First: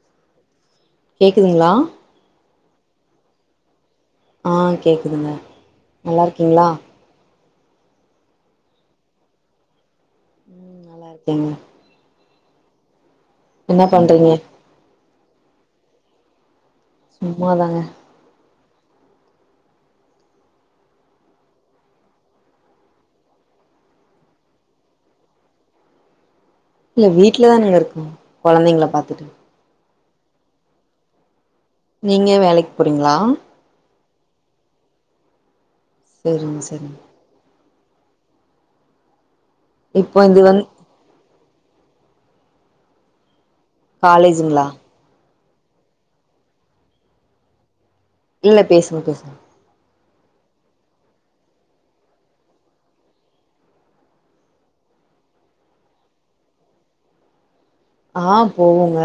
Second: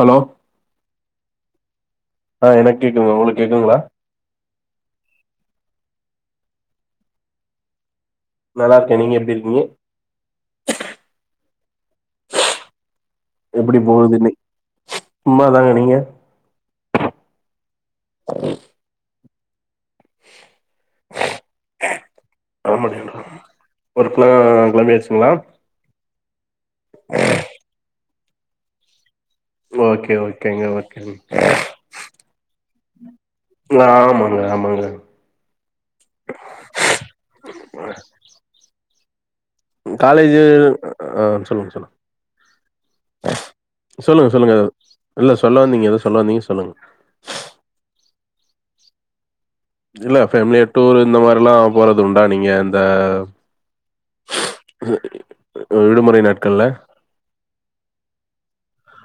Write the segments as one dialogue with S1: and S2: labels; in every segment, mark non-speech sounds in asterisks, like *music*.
S1: Hello
S2: கேக்குதுங்களா
S1: ஆ என கேக்குதுங்க உங்களுக்கு கேக்குதுங்களா
S2: ஆ கேக்குதுங்க நல்லா இருக்கீங்களா
S1: நல்லா இருக்கேன் நீங்க எப்படி இருக்கீங்க
S2: ம் நல்லா இருக்கேங்க
S1: எப்படி
S2: என்ன
S1: போகுது
S2: பண்றீங்க
S1: இன்னை சும்மாதாங்க நீங்க
S2: சும்மாதாங்க
S1: அ *unintelligible* வொர்க்லா கெளம்பியாச்சுங்களா
S2: இல்ல வீட்ல தானங்க இருக்கோ கொழந்தைங்கள பாத்துட்டு
S1: ஓகே ஓகேங்க ஓகேங்க
S2: நீங்க வேலைக்கு போறீங்களா
S1: ஆ மாங்க ஆமாங்க
S2: செரிங்க செரிங்க இப்போ
S1: காலேஜ்
S2: இது வந்து
S1: ஆ சொல்லுங்க சொல்லுங்க சொல்லுங்க சொல்லுங்க
S2: காலேஜுங்களா
S1: இல்ல சொல்ல வந்தீங்க ஏதோ சொல்ல வந்தீங்க சொல்லுங்க
S2: இல்ல பேசுங்க பேசுங்க
S1: இல்ல ஃபேமிலியா டூரு இந்த மாரிலா போறது உண்டா நீங்க இந்த விடுமுறை நாட்கள்ல
S2: ஆ போவோங்க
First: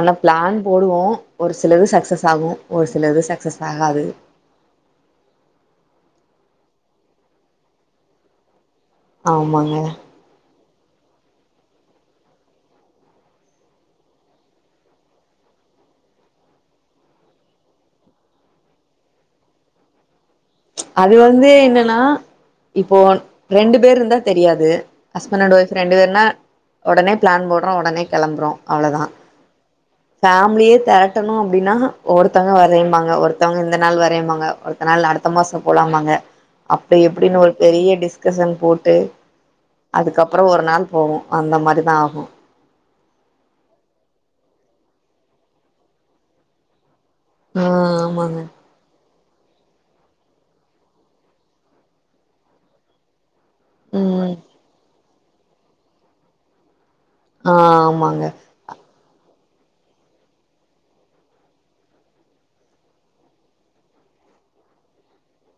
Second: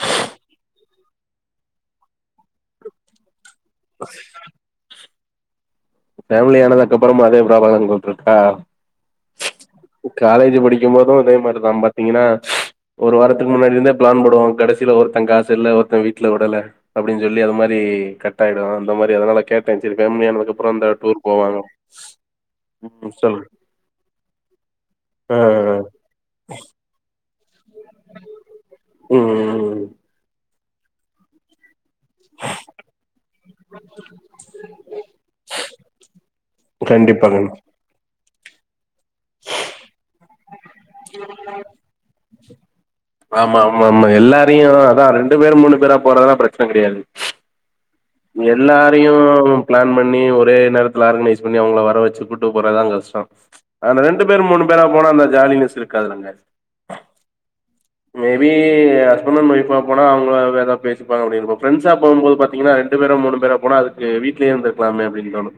S2: ஆனா பிளான் போடுவோ ஒரு சிலது சக்சஸ் ஆகு ஒரு சிலது சக் ஸஸ் ஆகாது
S1: ஃபேமிலி ஆனதுக்கு அப்றம் அதே ப்ராப்ளம் உங்களுக் இருக்கா
S2: ஆமாங்க
S1: காலேஜ் படிக்கும் போது இதே மாதிரிதா பாத்தீங்கன்னா ஒரு வாரத்துக்கு முன்னாடி இருந்தே பிளான் போடுவோ கடைசில ஒருத்த காசு இல்ல ஒருத்த வீட்ல வுடல அப்படின் சொல்லி அது மாரி கட்டாயிடு அந்த மாரி அதனால கேட்டே சரி ஃபேமிலி ஆனதுக் அப்
S2: அது வந்து என்னன்னா இப்போ
S1: ம் சொல்லு
S2: ரெண்டு பேரு இருந்தா தெரியாது
S1: ஆ
S2: ஹஸ்பண்ட் அண்ட் வைஃப் ரெண்டு பேருனா உடனே பிளான் போடுறோ உடனே கெளம்புறோ அவ்ளோதா
S1: ம் ம்
S2: ஃபேமிலியே திரட்டணு அப்டின்னா ஒருத்தங்க வரேம்பாங்க ஒருத்தவங்க இந்த நாள் வரேன்பாங்க ஒருத்த நாள் அடுத்த மாசோ போலாம்பாங்க அப்டி
S1: கண்டிப்பா
S2: இப்டினு ஒரு
S1: கண்டிப்பா.
S2: பெரிய டிஸ் டிஸ்கஷன் போட்டு அதுக்கப்றோ ஒரு நாள் போவோ அந்த மாரி தா ஆகு
S1: ஆமா ஆமா ஆமா எல்லாரையு அதா ரெண்டு பேர் மூணு பேரா போறதெல்லா பிரச்சனை கெடயாது
S2: ம்
S1: எல்லா தயு பிளான் பண்ணி ஒரே நேரத்துல ஆர்கனைஸ் பண்ணி அவங்கள வர வச்சு கூட்டு போறதா கஷ்டோ ஆனா ரெண்டு
S2: ம்
S1: பேர் மூணு பேரா போனா அந்த ஜாலினஸ் இருக்காதுலாங்க
S2: ஆம்
S1: மே பி கி ஹஸ்பண்ட் அண்ட் ஒய்ஃபா போனா அவங்க ஏதோ பேசிப்பாங்க அப்டின்போ ஃப்ரண்ட்ஸா போகும்போது பாத்தீங்கன்னா இரண்டு பேரோ மூனு பேரா போனா அதுக் கு வீ்ட்லயே இருந்து இருக்கலாமே அப்டின் தோணு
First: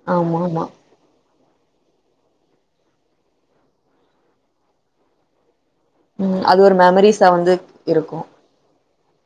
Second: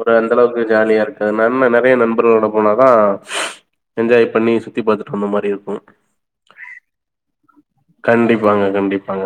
S1: ஒரு அந்த
S2: ஆமா
S1: அளவுக்கு
S2: ஆமா
S1: ஜாலியா இருக் நன்னா நெறய நண்பர்களோட போனாதா என்ஜாய் பண்ணி சுத்தி பாத்துட்டு வந்த மாரி இருக்கு
S2: ம் அது ஒரு மெமரிஸா வந்து இருக்கு
S1: பாங்க கண்டிப்பாங்க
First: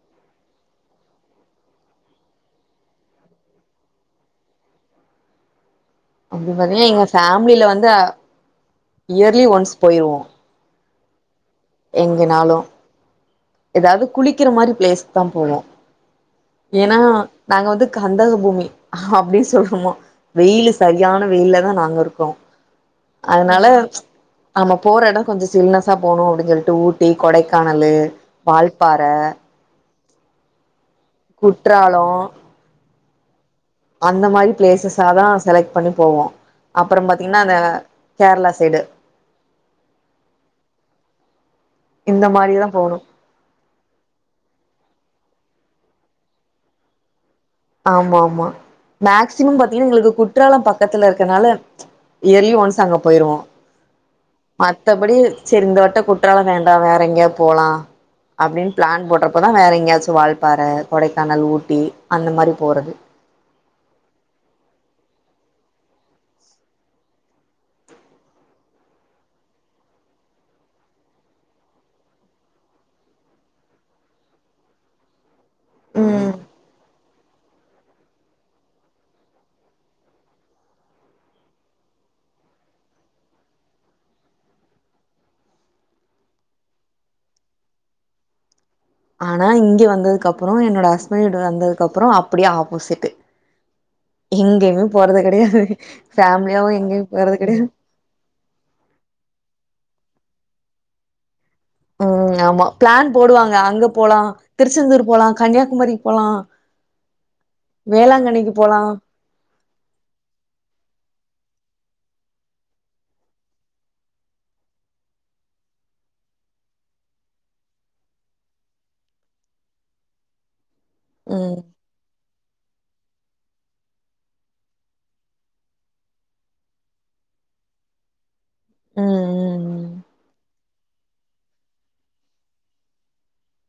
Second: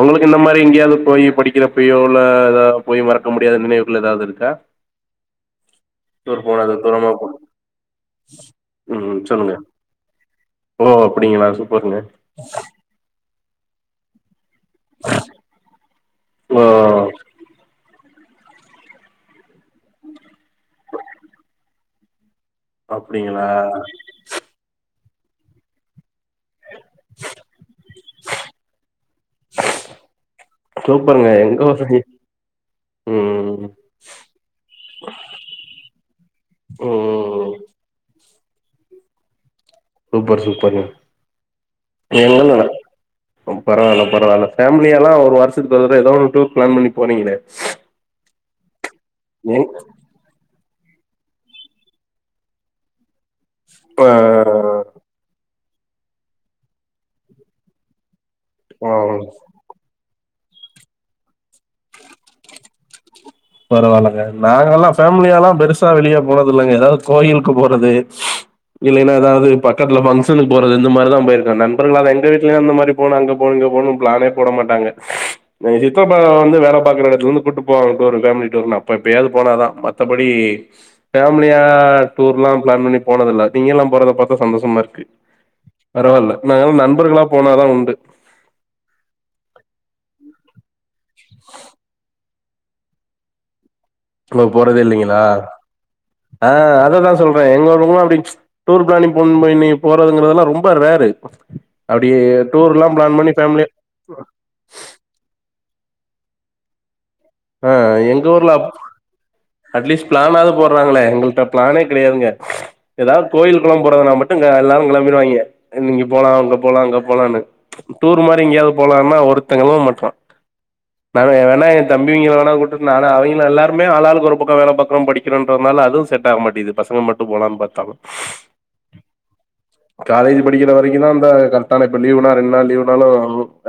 S1: உங்களுக்கு இந்த மாரி எங்கயாவது போய் படிக்கிறப்பயோ இல்ல ஏதா போய் மறக்க முடியாத நினைவுகள் ஏதாது இருக்கா டூர்
S2: அப்டி
S1: போனது
S2: பாத்தீங்கன்னா எங்க
S1: தூரமா போ
S2: ஃபேமிலியில வந்து
S1: ம்
S2: இயர்லி
S1: சொல்லுங்க
S2: ஒன்ஸ் போயிருவோ
S1: ஓ அப்டிங்களா சூப்பர்ங்க
S2: ஏதாது குளிக்கிற மாரி பிளேஸ்க் தா போவோ
S1: ஓ
S2: ஏனா நாங்க வந்து கந்தக பூமி அப்டின் சொல்லுவோ வெயிலு சரியான வெயில்ல தா நாங்க இருக்கோ
S1: அப்டிங்களா
S2: அதனால நம்ம போற எடோ கொஞ்சோ சில்னஸா போணு அப்டின் சொல்ட்டு ஊட்டி கொடைக்கானலு வால்பாற
S1: சூப்பருங்க எங்க வசதி
S2: குற்றாலோ அந்த மாரி பிளேசஸ்ஸாதா செலக்ட் பண்ணி போவோ அப்றம் பாத்தீங்னா
S1: ம்
S2: அந்த கேரளா சைடு
S1: சூப்பர் சூப்பர்ங்க
S2: இந்த மாரிதா
S1: *unintelligible*
S2: போணு
S1: பரவால்ல பரவால ஃபேமிலியாலா ஒரு வருசத்துக்கு ஒரு தடவ ஏதோ ஒரு டூர் பிளான் பண்ணி போறீங்ளே
S2: ஆமா ஆமா மேக்சிமம் பாத்தீங்னா எங்ளுக்கு கு ற்றாலம் பக்கத்துல இருக்கனால இயர்லி ஒன்ஸ் அங்க போயிருவோ
S1: ஆ
S2: மத்தபடி சரி இந்தவட்ட குற்றால வேண்டா வேற எங்கேயாது போலா அப்டின்
S1: ஆ
S2: பிளான் போட்றப்ப தா வேற எங்கேயாச்சு வால்பாற கொடைக்கானல் ஊட்டி அந்த மாரி போறது
S1: பரவாலங்க நாங்க எல்லா ஃபேமிலியாலா பெருசா வெளிய போனது இல்லங்க ஏதாவது கோயிலுக்கு போறது இல்லனா ஏதாவது பக்கத்துல பங்கஷனு போறது இந்த மாரிதா போயிருக்கோ நண்பர்களா எங்க வீட்லலா அந்த மாரி போனு அங்க போனு இங்க போனு பிளானே போட மாட்டாங்க எங்க சித்தப்பா
S2: ம்
S1: வந்து வேல பாக்குற எடத்துல இருந்து கூட்டு போவாங் ஒரு ஃபேமிலி டூர்னா அப்ப எப்பயாது போனாதா மத்தபடி பேஃமிலியா டூர்லா பிளான் பண்ணி போனதில்ல நீங்க எல்லா போறத பாத்தா சந்தோஷமா இருக்கு பரவால்ல நாங்கள்லா நண்பர்களா போனாதா உண்டு
S2: ஆனா இங்க வந்ததுக்கப்றோ என்னோட ஹஸ்பண்ட் வீடு வந்ததுக்கப்றோ அப்டியே ஆப்போசிட்டு
S1: நம்ம போறதே இல்லங்ளா
S2: கெடையாது
S1: ஆ
S2: ஃபேமிலியாவு எங்கேயு
S1: அததா
S2: போறது
S1: சொல்றே
S2: கெடையாது
S1: எங்களுகுள்ள அப்டி டூர் பிளானிங் போட்ணுமா இன்னிக்கு போறதுங்கிறதெல்லா ரொம்ப ரேரு அப்டியே
S2: ம் ஆமா
S1: டூர்லா பிளான் பண்ணி
S2: போடுவாங்க
S1: ஃபேமிலி
S2: அங்க போலா திருச்செந்தூர் போலா கன்யாகுமாரிக் போலா
S1: ஆ எங்க ஊர்ல
S2: வேளாங்கண்ணிக்கு
S1: அப்
S2: போலா
S1: அட்லீஸ்ட் பிளானாவது போட்றாங்களே எங்கள்ட்ட பிளானே கெடையாதுங்க ஏதாவது கோயில் குளம் போறதுனா மட்டு அ எல்லாரு கிளம்பிருவாய்ங்க இங்க போலா அங்க போலா அங்க போலானு டூர் மாரி எங்கேயாது போலான்னா ஒருத்த கெளம் மாட்றா நா
S2: ம்
S1: *unintelligible* தம்பிங்க வேணா வுட்டுட்டு நானா அவங்கிலா எல்லாருமே ஆளாளுக் ஒரு பக்கோ வேல பாக்றோ படிக்கிறோன்றதுனால அதுவு செட் ஆக மாட்டங்குது பசங்க மட் டு போலான் பாத்தாலு
S2: ம் ம் ம்
S1: காலேஜ் படிக்க வெரைக்கு தா அந்த கரெக்டான இப்ப லீவ்னா ரெண் நாள் லீவு நாளு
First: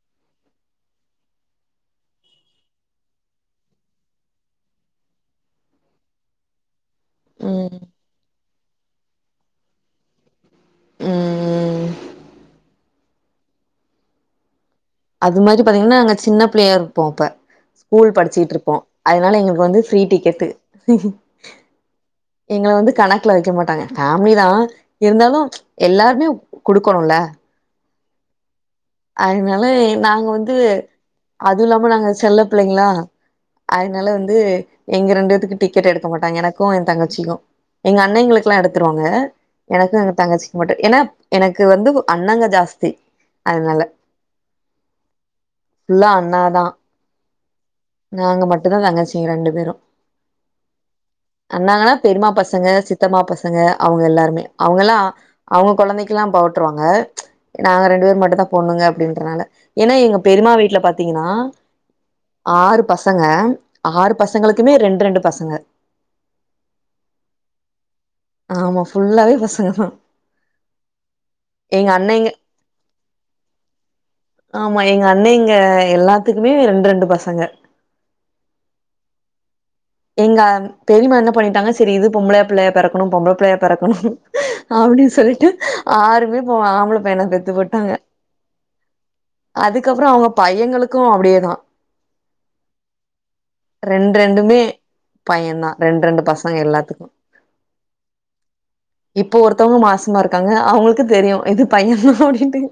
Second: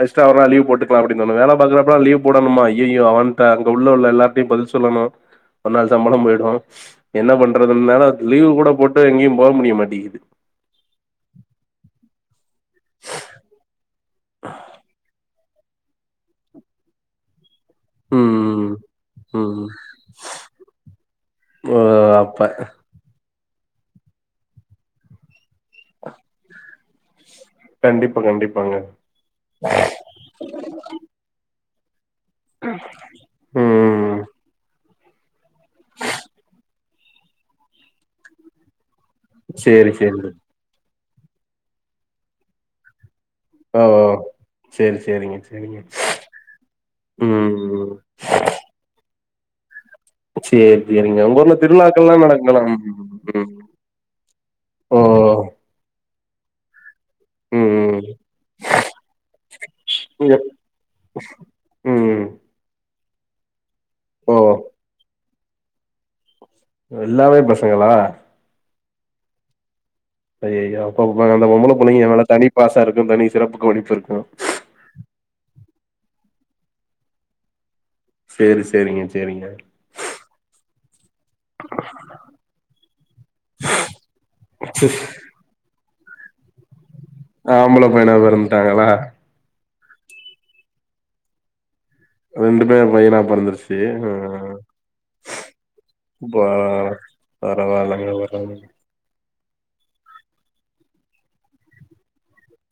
S1: எக்ஸ்ட்ரா ஒரு நாள் லீவ் போட்டு க்லா அப்டி தோணு வேல பாக்கறப்போ லீவ் போடணுமா ஐயையோ அவன்ட்ட அங்க உள்ள உள்ள எல்லார்ட்டயு பதில் சொல்லணு ஒரு நாள் சம்பள போயிடு என்ன
S2: ம்
S1: பண்றதுன்தான லீவு கூட போட்டு எங்கேயு போ முடிய மாட்டேங்கிது
S2: ம் அது மாரி பாத்தீங்னா நாங்க சின்ன பிள்ளையா இருப்போ அப்ப ஸ்கூல் படிச்சுட்டு
S1: ம்
S2: இருப்போ அதனால எங்களுக்கு
S1: ம்
S2: வந்து ஃப்ரீ டிக்கெட்டு
S1: ஓ அப்ப
S2: வீட்ல வக்க மாட்டாங்க ஃபேமிலி தா இருந்தாலு எல்லாருமே குடுக்கணுல
S1: கண்டிப்பா கண்டிப்பாங்க
S2: அதனால நாங்க வந்து அது இல்லாம நாங்க செல்ல பிள்ளைங்ளா அதனால
S1: ம்
S2: வந்து எங்க ரெண்டுத்துக்கு டிக்கெட் எடுக்க மாட்டாங்க எனக்கு எ தங்கச்சிக்கு எங்க அண்ணேங்களு க்லா எடுத்துருவாங்க
S1: சேரி
S2: எனக்கு எங்க
S1: சேரி
S2: தங்கச்சிக் மட்டு ஏன்னா ப் எனக்கு வந்து அண்ணங்க ஜாஸ்தி அதனால
S1: ஓ செரி செரிங்க செரிங்க
S2: ஃபுல்லா அண்ணாதா
S1: ம்
S2: நாங்க மட்டுந்தா தங்கச்சிங்க ரெண்டு பேரு
S1: சேரி சேரிங்க உங்க ஊர்ல
S2: அண்ணாங்கெலா
S1: திருவிழாக்கள்லா
S2: பெரிம்மா
S1: நடக்குங்களா
S2: பசங்க சித்தப்பா
S1: ம்
S2: பசங்க அவுங்க எல்லாருமே அவுங்கெல்லா
S1: ஓ
S2: அவுங்க கொழந்தைக்கெல்லா போட்ருவாங்க நாங்க
S1: ம்
S2: ரெண்டு பேர் மட்டுந்தா பொண்ணுங்க அப்டின்றனால ஏனா எங்க பெரிம்மா வீட்ல பாத்தீங்னா
S1: ம்
S2: ஆறு பசங்க ஆறு
S1: ஓ
S2: பசங்களுக்குமே ரெண் ரெண்டு பசங்க
S1: எல்லாமே பசங்களா
S2: ஆமா ஃபுல்லாவே பசங்க தா
S1: ஐயையோ அப்போ அந்த பொம்பள புள்ளைங்க மேல
S2: அண்ணேங்க
S1: தனி பாசோ இருக்கோ தனி சிறப்பு கவனிப்பு இருக்கோ
S2: ஆமா எங்க அண்ணேங்க எல்லாத்துக்குமே ரெண்டு ரெண்டு பசங்க
S1: செரி செரிங்க செரிங்க
S2: எங்கா பெரிம்மா என்ன பண்ணிட்டாங்க செரி இது பொம்பள பிள்ளையா பெறக்கணு பொம்பள பிள்ளையா பெறக்கணு அப்டின் சொல்ட்டு ஆறுமே இப்போ ஆம்பள பையனா பெத்து
S1: ஆம்பள
S2: போட்டாங்க
S1: பையனா பெறந்துட்டாங்களா
S2: அதுக்கப்றோ அவுங்க பையங்களுக்கு அப்டியே தா
S1: ரெண்டுமே பையனா பொறந்துருச்சு அ
S2: ரெண்டு ரெண்டுமே பையந்தா ரெண்டு ரெண்டு பசங்க
S1: வாவ்
S2: எல்லாத்துக்கு
S1: பரவால்ல *unintelligible*
S2: இப்போ ஒருத்தவுங்க மாசமா இருக்காங்க அவுங்களுக்கு தெரியு இது பையன் தா அப்டின்ட்டு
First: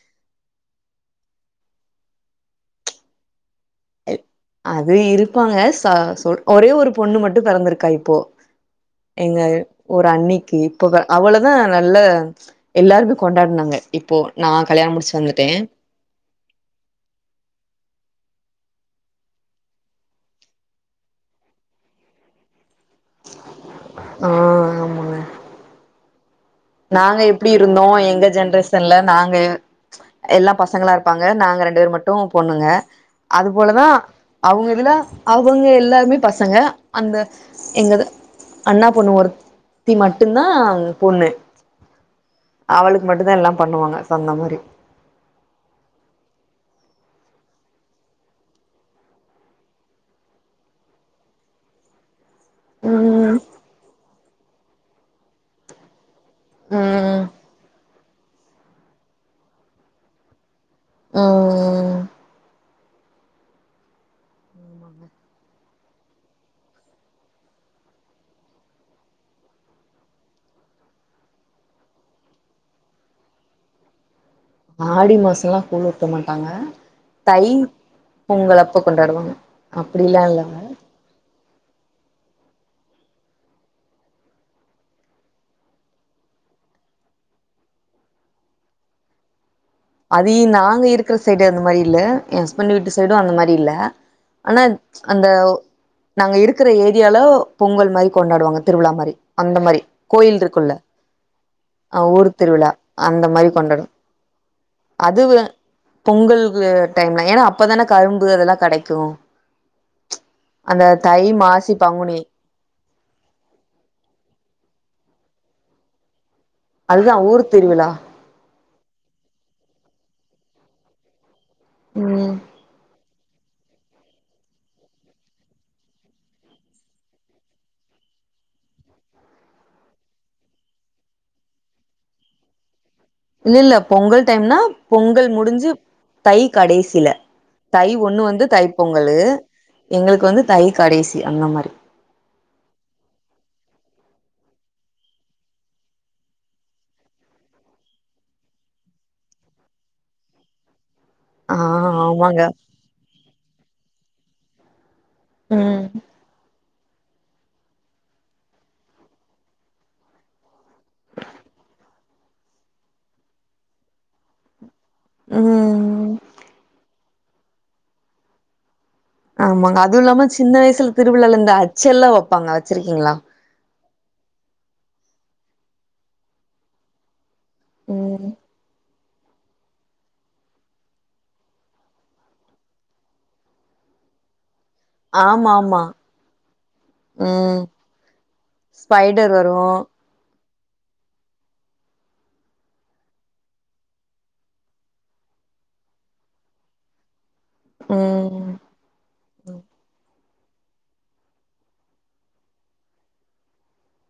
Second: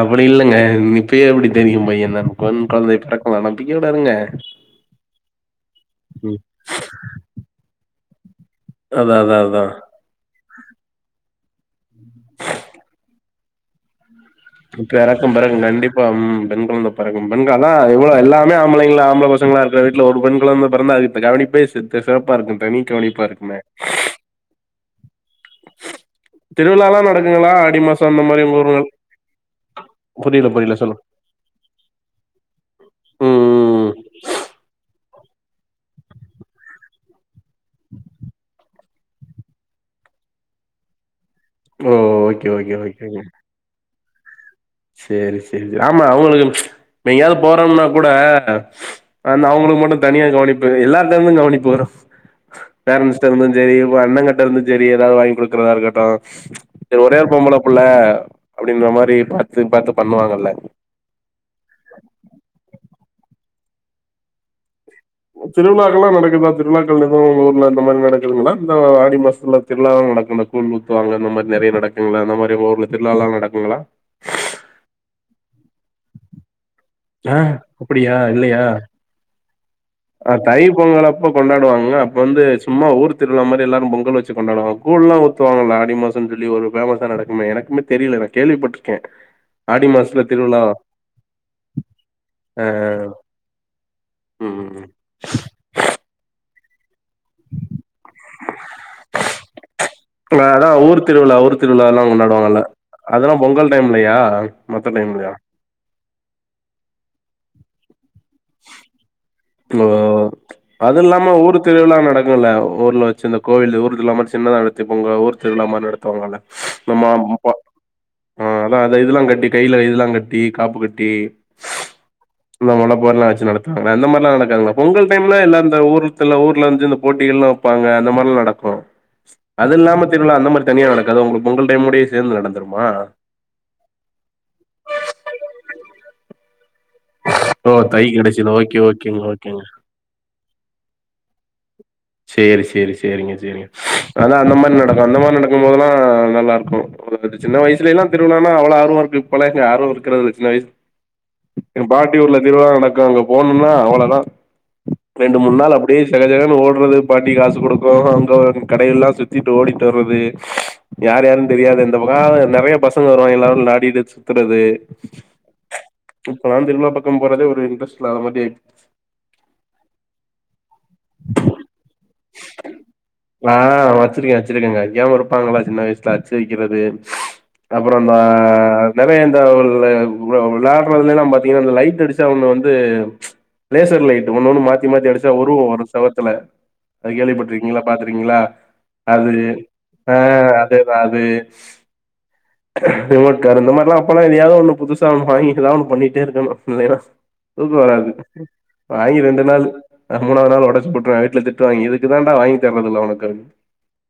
S1: அப்டி இல்லங்க இப்பயே எப்டி தெரியு பையன் தா பொன் கொழந்தை பிறக்கலா நம்பிக்கை விடாதீங்க
S2: அது இருப்பாங்க சா சொ ஒரே ஒரு பொண்ணு மட்டு பிறந்திருக்கா இப்போ
S1: அதா அதா
S2: எங்கள்
S1: அதா
S2: ஒரு அன்னிக்கு இப்போ அவளதா நல்லா எல்லாருமே கொண்டாடுனாங்க இப்போ நா கல்யாண முடிச்சு
S1: பெறக்கு
S2: வந்துட்டே
S1: பெறக்கு கண்டிப்பா ம் பெண் கொழந்த பெறக்கும் பெண்கள் தா எவ்ளோ எல்லாமே ஆம்பளைங்கள ஆம்பல பசங்களா இருக்கிற வீட்ல ஒரு பெண் குழந்த பெறந்தா அது அந்த கவனிப்பே சித்த சிறப்பா இருக்கு தனி கவனிப்பா இருக்குமே
S2: அ
S1: திருவிழாலா
S2: நாங்க எப்டி
S1: நடக்குங்களா ஆடி
S2: இருந்தோ
S1: மாசோ அந்த
S2: எங்க
S1: மாரி உங்க ஊருங்கள்
S2: ஜென்ரேஷன்ல நாங்க
S1: புரில
S2: எல்லா
S1: புரில
S2: பசங்களா
S1: சொல்லுங்
S2: இருப்பாங் நாங்க ரெண்டு பேர் மட்டு பொண்ணுங்க அது
S1: ம்
S2: போலதா
S1: ம்
S2: அவுங்க இதுல அவுங்க எல்லாருமே பசங்க அந்த எங்கது அண்ணா பொண்ணு ஒருத்தி மட்டுந்தா பொண்ணு
S1: ஓ ஓகே ஓகே
S2: அவளுக்கு மட்டுந்தா எல்லா பண்ணுவாங்க சொன்ன மாரி
S1: செரி செரி செரி ஆமா அவுங்களுக்கு எங்கயாவது போறோம்னா கூட அந்த அவுங்களுக்கு மட்டு தனியா கவனிப்பு எல்லாருட்ட இருந்து கவனிப்பு வரு பேரன்ஸ்ட்ட
S2: ம்
S1: இருந்து செரி உங்க அண்ணங்கிட்ட இருந்து செரி ஏதாவது வாங்கி கொடுக்குறதா இருக்கட்டு செரி ஒரே
S2: ம்
S1: ஒரு பொம்பள புள்ள அப்டின்ற மாரி பாத்து பாத்து பண்ணுவாங்கல்ல
S2: ம் ம்
S1: திருவிழாக்களெல்லா நடக்குதா திருவிழாக்கள் எத உங்க ஊர்ல இந்த மாரி நடக்குதுங்களா இந்த ஆடி மாசத்துல திருவிழாவுலா நடக்கு ப கூல் ஊத்துவாங்க அந்த மாரி நெறையா‌ நடக்குங்களா அந்த மாரி உங்க ஊர்ல திருவிழாலா நடக்குங்களா
S2: ஆடி மாசோல்லா கூழ் ஊத்த மாட்டாங்க
S1: ஆ
S2: தை
S1: அப்டியா
S2: பொங்கல்
S1: இல்லையா
S2: அப்போ கொண்டாடுவாங்க அப்டிலா
S1: ஆ
S2: இல்லங்க
S1: தை பொங்கல் அப் போ கொண்டாடுவாங்க அப்போ வந்து சும்மா ஊர் திருவிழா மாரி எல்லாரு பொங்கல் வச்சு கொண்டாடுவங்க கூழ்லா ஊ த்துவாங்களா ஆடி மாசம்னு சொல்லி ஒன்னு ஃபேமஸா நடக்குமே எனக்குமே தெரியல நா கேள்விபட்ருக்கே
S2: *inaudible* அதி இங் நாங்க இருக்கிற சைடு அந்த மாரி இல்ல ஏ ஹஸ்பண்ட் வீட்டு சைடும் அந்த மாரி இல்ல
S1: ம்
S2: ஆனா
S1: ம்
S2: அந்த நாங் இருக்கற ஏரியால பொங்கல் மாரி கொண்டாடுவாங்க திருவிழா மாரி அந்த மாரி கோயில்
S1: அதா
S2: இருக்குல்ல
S1: ஊர் திருவிழா ஊர்
S2: அ
S1: திருவிழாலா
S2: ஊர்
S1: கொண்டாடுவாங்கல்ல
S2: திருவிழா அந்த
S1: அதெல்லா
S2: மாரி
S1: பொங்கல்
S2: கொண்டாடு
S1: டைம்லயா மத்த டைம்லயா
S2: அதுவு பொங்கல் டைம்ல ஏன்னா அப்பதான கரும்பு அதெல்லா கெடைக்கு
S1: ஓ
S2: அந்த
S1: அது
S2: தை
S1: இல்லாம ஊர்
S2: மாசி
S1: திருவிழா
S2: பங்குனி
S1: நடக்கு இல்லல்ல ஊர்ல வச்சு இந்த கோவில் ஊர் திருவிழா மாரி சின்னதா நடத்தி பொங்க ஊர் திருவிழா மாரி நடத்துவாங்கல்ல நா மா
S2: அதுதா ஊர்
S1: ப்பா
S2: திருவிழா
S1: ஆ அதா அத இதெல்லா கட்டி கையில இதெல்லா கட்டி காப்பு கட்டி
S2: ம்
S1: இந்த மார்லா ஒண்ணா வச்சு நடத்துவாங்கள அந்த மாரி அப்பலா நடக்காதுங்க பொங்கல் டைம்ல எல்லா இந்த ஊர்துள்ள ஊர்ல வந்து இந்த போட்டிகள் எல்லா வைப்பாங்க அந்த மாரிலா நடக்கு அது இல்லாம திருவிழா அந்த மாரி தனியா நடக்காதா உங்களுக்கு பொங்கல் டைம்ல‌ ஓடையே சேந்து நடந்துருமா
S2: இல்ல இல்ல பொங்கல் டைம்னா பொங்கல் முடிஞ்சு தை கடைசில
S1: ஓ
S2: தை ஒண்ணு வந்து
S1: கெடைச்சது
S2: தை
S1: ஓகே
S2: பொங்கல்லு
S1: ஓகேங்க ஓகேங்க
S2: எங்களுக்கு வந்து தை கடைசி அந்த மாரி
S1: சேரி சேரி சேரிங்க சேரிங்க அதா அந்த மாரி நடக்கு அந்த மாரி நடக்கு போதெல்லா நல்லாருக்கு சின்ன வயசுலல்லா திருவிழானா அவ்ளோ ஆர்வமா இருக்கு இப்பலாம் இங்க ஆர்வோ இருக்கறதில்ல சின்ன வயசு
S2: ஆ
S1: எங்க பாட்டி ஊர்ல
S2: ஆமாங்க
S1: திருவிழா நடக்கு அங்க போனுனா அவ்ளோதா ரெண்டு மூணு நாள்
S2: ம்
S1: அப்டியே சகஜகனு ஓடுறது பாட்டி காசு கொடுக்கு அங்க கடைய எல்லா சுத்திட்டு ஓடிட்டு வர்றது யார் யாருனு தெரியாது இந்த புரோ நறைய பசங்க வருவங்க எல்லாரு வெலாடிட்டு சுத்துறது
S2: ம்
S1: இப்பலா திருவிழா பக்கம் போரதே ஒரு இன்ட்ரெ்ஸ்ட் இல்லாத மாரி ஆயி
S2: ஆமாங்க அதுவு இல்லாம சின்ன வயசுல திருவிழால இந்த அச்சல்லா வைப்பாங்க வச்சிருக்கீங்ளா
S1: ஆ வச்சிருக்கே வச்சிருக்கேங்க வைக்காம இருப்பாங்களா சின்ன வயசுல அச்சு வைக்கிறது அப்ரோ அந்த
S2: ம்
S1: நறைய இந்த விலாடறதுலைலா பாத்தீங்கன்னா இந்த லைட் அடிச்சா ஒன்ன வந்து லேசர் லைட் ஒன்னொ ஒண்ணு மாத்தி மாத்தி அடிச்சா
S2: ஆமா
S1: உருவோ
S2: ஆமா
S1: வரு செவத்துல அது
S2: ம்
S1: கேள்விப்பட்டிருக்கீங்ளா பாத்திருக்கீங்களா
S2: ஸ்பைடர்
S1: அது
S2: வரு
S1: ஆ அதேதா அது
S2: *inaudible*
S1: ரிமோட் கார் இந்த மாரிளா அப்பெல்லா எதையாவது ஒண்ணு புதுசா வாங்கி எதாது ஒண்ணு பண்ணிட்டே இருக்கணு இலைன்னா தூக்க வராது
S2: ம்
S1: வாங்கி ரெண்டு நாள் மூணாவது நாள் உடைச்சு போட்டுறே வீட்ல திட் திட்டுவாய்ங்கே இதுக்கு தாண்டா வாங்கி தரதில்ல உனக்கு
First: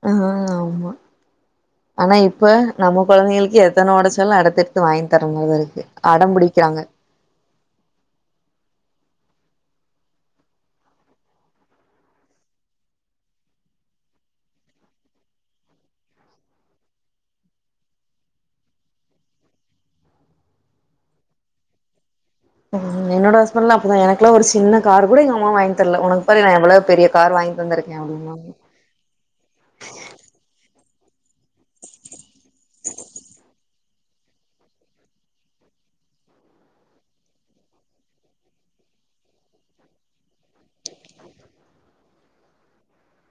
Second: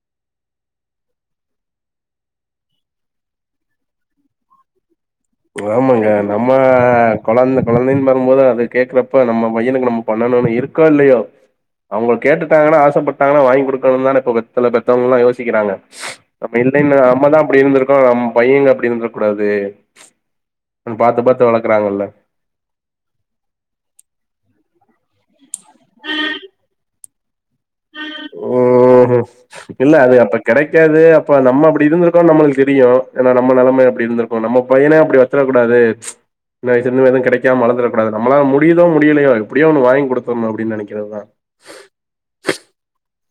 S2: ஆ ஆமா ஆனா இப்ப நம்ம குழந்தைகளுக்கு எத்தன உடைச்சாலு அடுத்து வாங்கி தர மாரிதா இருக்கு
S1: ஆமாங்க
S2: அடம்
S1: நம்ம
S2: பிடிக்கிறாங்க
S1: கொழந்த கொழந்தைன்னு வரும்போது அது கேக்குறப்ப நம்ம பையனுக்கு நம்ம பண்ணணுனு இருக்கோ இல்லையோ அவங்க கேட்டுட்டாங்கன்னா ஆசைப்பட்டாங்கன்னா வாங்கி கொடுக்கணுனு தான இப்ப சில பெத்தவங்கல்லா யோசிக்கிறாங்க அப்ப இல்லைன்னா நம்மதா அப்டி இருந்திருக்கோ நம்ம பையங்க அப்டி இருந்துர கூடாது பாத்து பாத்து வளக்கறாங்கல்ல
S2: ம் என்னோட ஹஸ்பண்ட்லா அப்பதான் எனக்குளா ஒரு சின்ன கார் கூட எங்க அம்மா வாங்கி தரல உனக்கு பாரு நா எவ்வளோ பெரிய கார் வாங்கி தந்திருக்கே அப்டிம்பாங்க
S1: ஓஹோ இல்ல அது அப்ப கெடைக்காது அப்ப நம்ம அப்டி இருந்திருக்கோ நம்மளுக்கு தெரியு ஏன்னா நம்ம நலம அப்டி இருந்திரு இப்போ நம்ம பையன அப்டி வைச்சுர கூடாது சின்ன வயசுல இருந்து எதுவு கெடைக்காம வளந்திடக்கூடாது நம்மலால முடிதோ முடியலையோ எப்டியோ ஒன்னு வாங்கி கொடுத்தடணு அப்டின்னு நெனைக்கிறதுதா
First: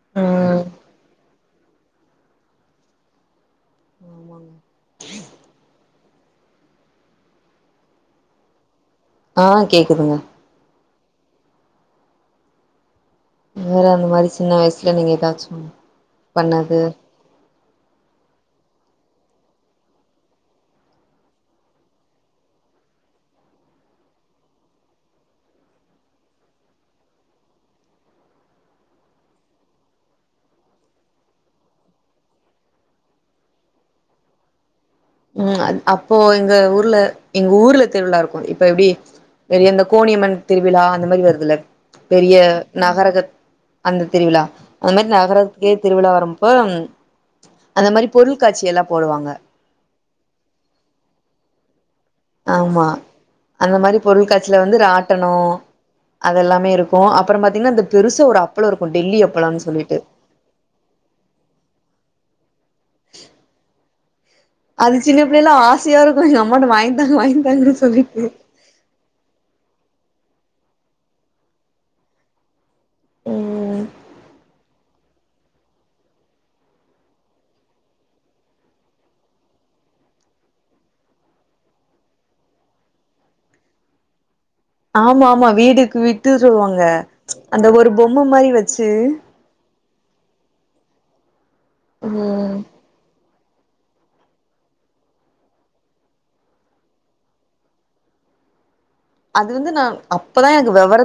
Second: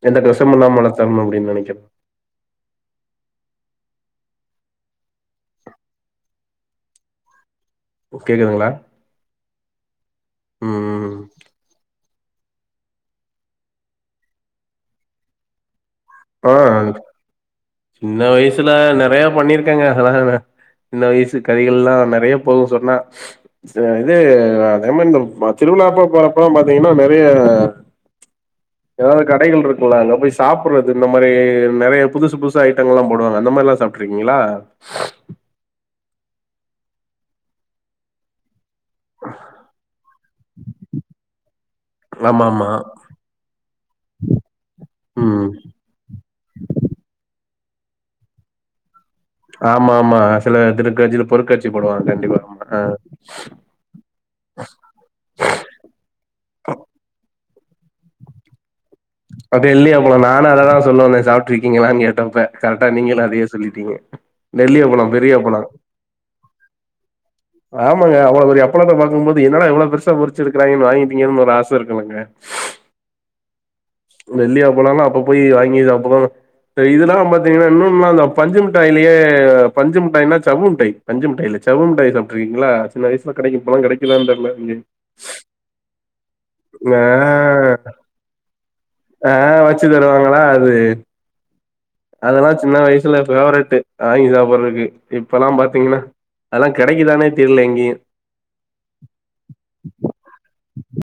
S1: எந்த கஸ்டமு
S2: ம்
S1: இல்லாம வளர்த்தரணும் அப்டின்னு நெனைக்கேற
S2: ஆமாங்க
S1: கேக்குதுங்களா
S2: ஆ கேக்குதுங்க
S1: ம் ம்
S2: நீங்களு அந்த மாரி சின்ன வயசுல நீங்க எதாச்சும்
S1: ஆ சின்ன வயசுல நெறைய பண்ணிருக்கேங்க அதெல்லா சின்ன வயசு கதைகள் எல்லா நெறைய போகு சொன்னா சில இது அதே மாரி இந்த திருவிழா அப்ப போறப்பல பாத்தீங்கன்னா நெறைய எதாவது கடைகள் இருக்குல்லா அங்க போய் சாப்பிடற இந்த மாரி நெறைய புதுசு புதுசா ஐட்டங்கள் எல்லா போடுவாங்க அந்த மாரி எல்லா சாப்பிட்டிருக்கீங்களா
S2: ம் அ அப்போ எங்க ஊர்ல எங்க ஊர்ல திருவிழா இருக்கு இப்போ எப்பிடி பெரிய இந்த கோணியம்மன் திருவிழா அந்த மாரி வருதுல பெரிய
S1: ஆமா ஆமா
S2: நகரக அந்த திருவிழா அந்த மாரி
S1: ம்
S2: நகரத்துக்கே திருவிழா வரம்ப்போ அந்த மாதிரி பொருள்காட்சி எல்லா போடுவாங்க
S1: ஆமா ஆமா சில திருக்காட்சியில பொருள்காட்சி போடுவாங்க கண்டிப்பா ஆ
S2: பொருள்காட்ச்சில வந்து ராட்டணோ அதெல்லாமே இருக்கு அப்புற பாத்தீங்கன்னா இந்த பெருசு ஒரு அப் பளம் இருக்கு டெல்லி
S1: அ
S2: அப்பளோன்னு
S1: டெல்லி
S2: சொல்லிட்டு
S1: அப்பளோ நானு அத தா சொல்ல வந்த சாப் பிட்டு இருக்கீங்களான்னு கேட்ட இப்ப கரெக்டா நீங்களு அதையே சொல்லிட்டீங்க டெல்லி
S2: அது
S1: அப்பளோ
S2: சின்ன
S1: பெரிய
S2: பிள்ளைல
S1: அப்பளோ
S2: ஆசையா இருக்கு எங்க அம்மாட்ட வாங்கிதாங்க வாங்
S1: ஆமாங்க அவ்ளோ பெரிய அப் பளத்த பாக்கும்போது என்னடா இ்வ்ளோ பெருசா பொறிச்சு இருக்காயிங்கன்னு வாங்கி திண்ணணு ஒரு ஆசை இருக்குல்லங்க
S2: ம்
S1: டெல்லி அப்பளம்லா அப்ப போய் வாங்கி சாப்டாதா இதெல்லா பாத்தீங்கன்னா இன்னொல்லா இந்த பஞ்சுமிட்டாயிலேயே பஞ்சுமிட்டாய்னா சவ்வு மிட்டாய் பஞ்சு மிட்டாய் இல்ல ஜவ்வு மிட்டாய் சாப்பிட்டுருக்கீங்களா சின்ன வயசல கிடைக்கு இப்பலா கெடைக்குதான்னு தெர்ல ம்
S2: ஆமா ஆமா வீடுக்கு விட்டுருவாங்க
S1: ஆ,
S2: அந்த ஒரு பொம்மை மாரி வெச்சு
S1: ஆஹ வெச்சு தருவாங்களா அது அதெல்லா
S2: ம்
S1: சின்ன வய சில பேவரட்டு வாங்கி சாப்புடுறக்கு இப்ப எல்லா பாத்தீங்கன்னா அதெல்லா கெடைக்குதானே தெரியில எங்கயு
S2: அது வந்து நா அப்பதா எனக்கு வவர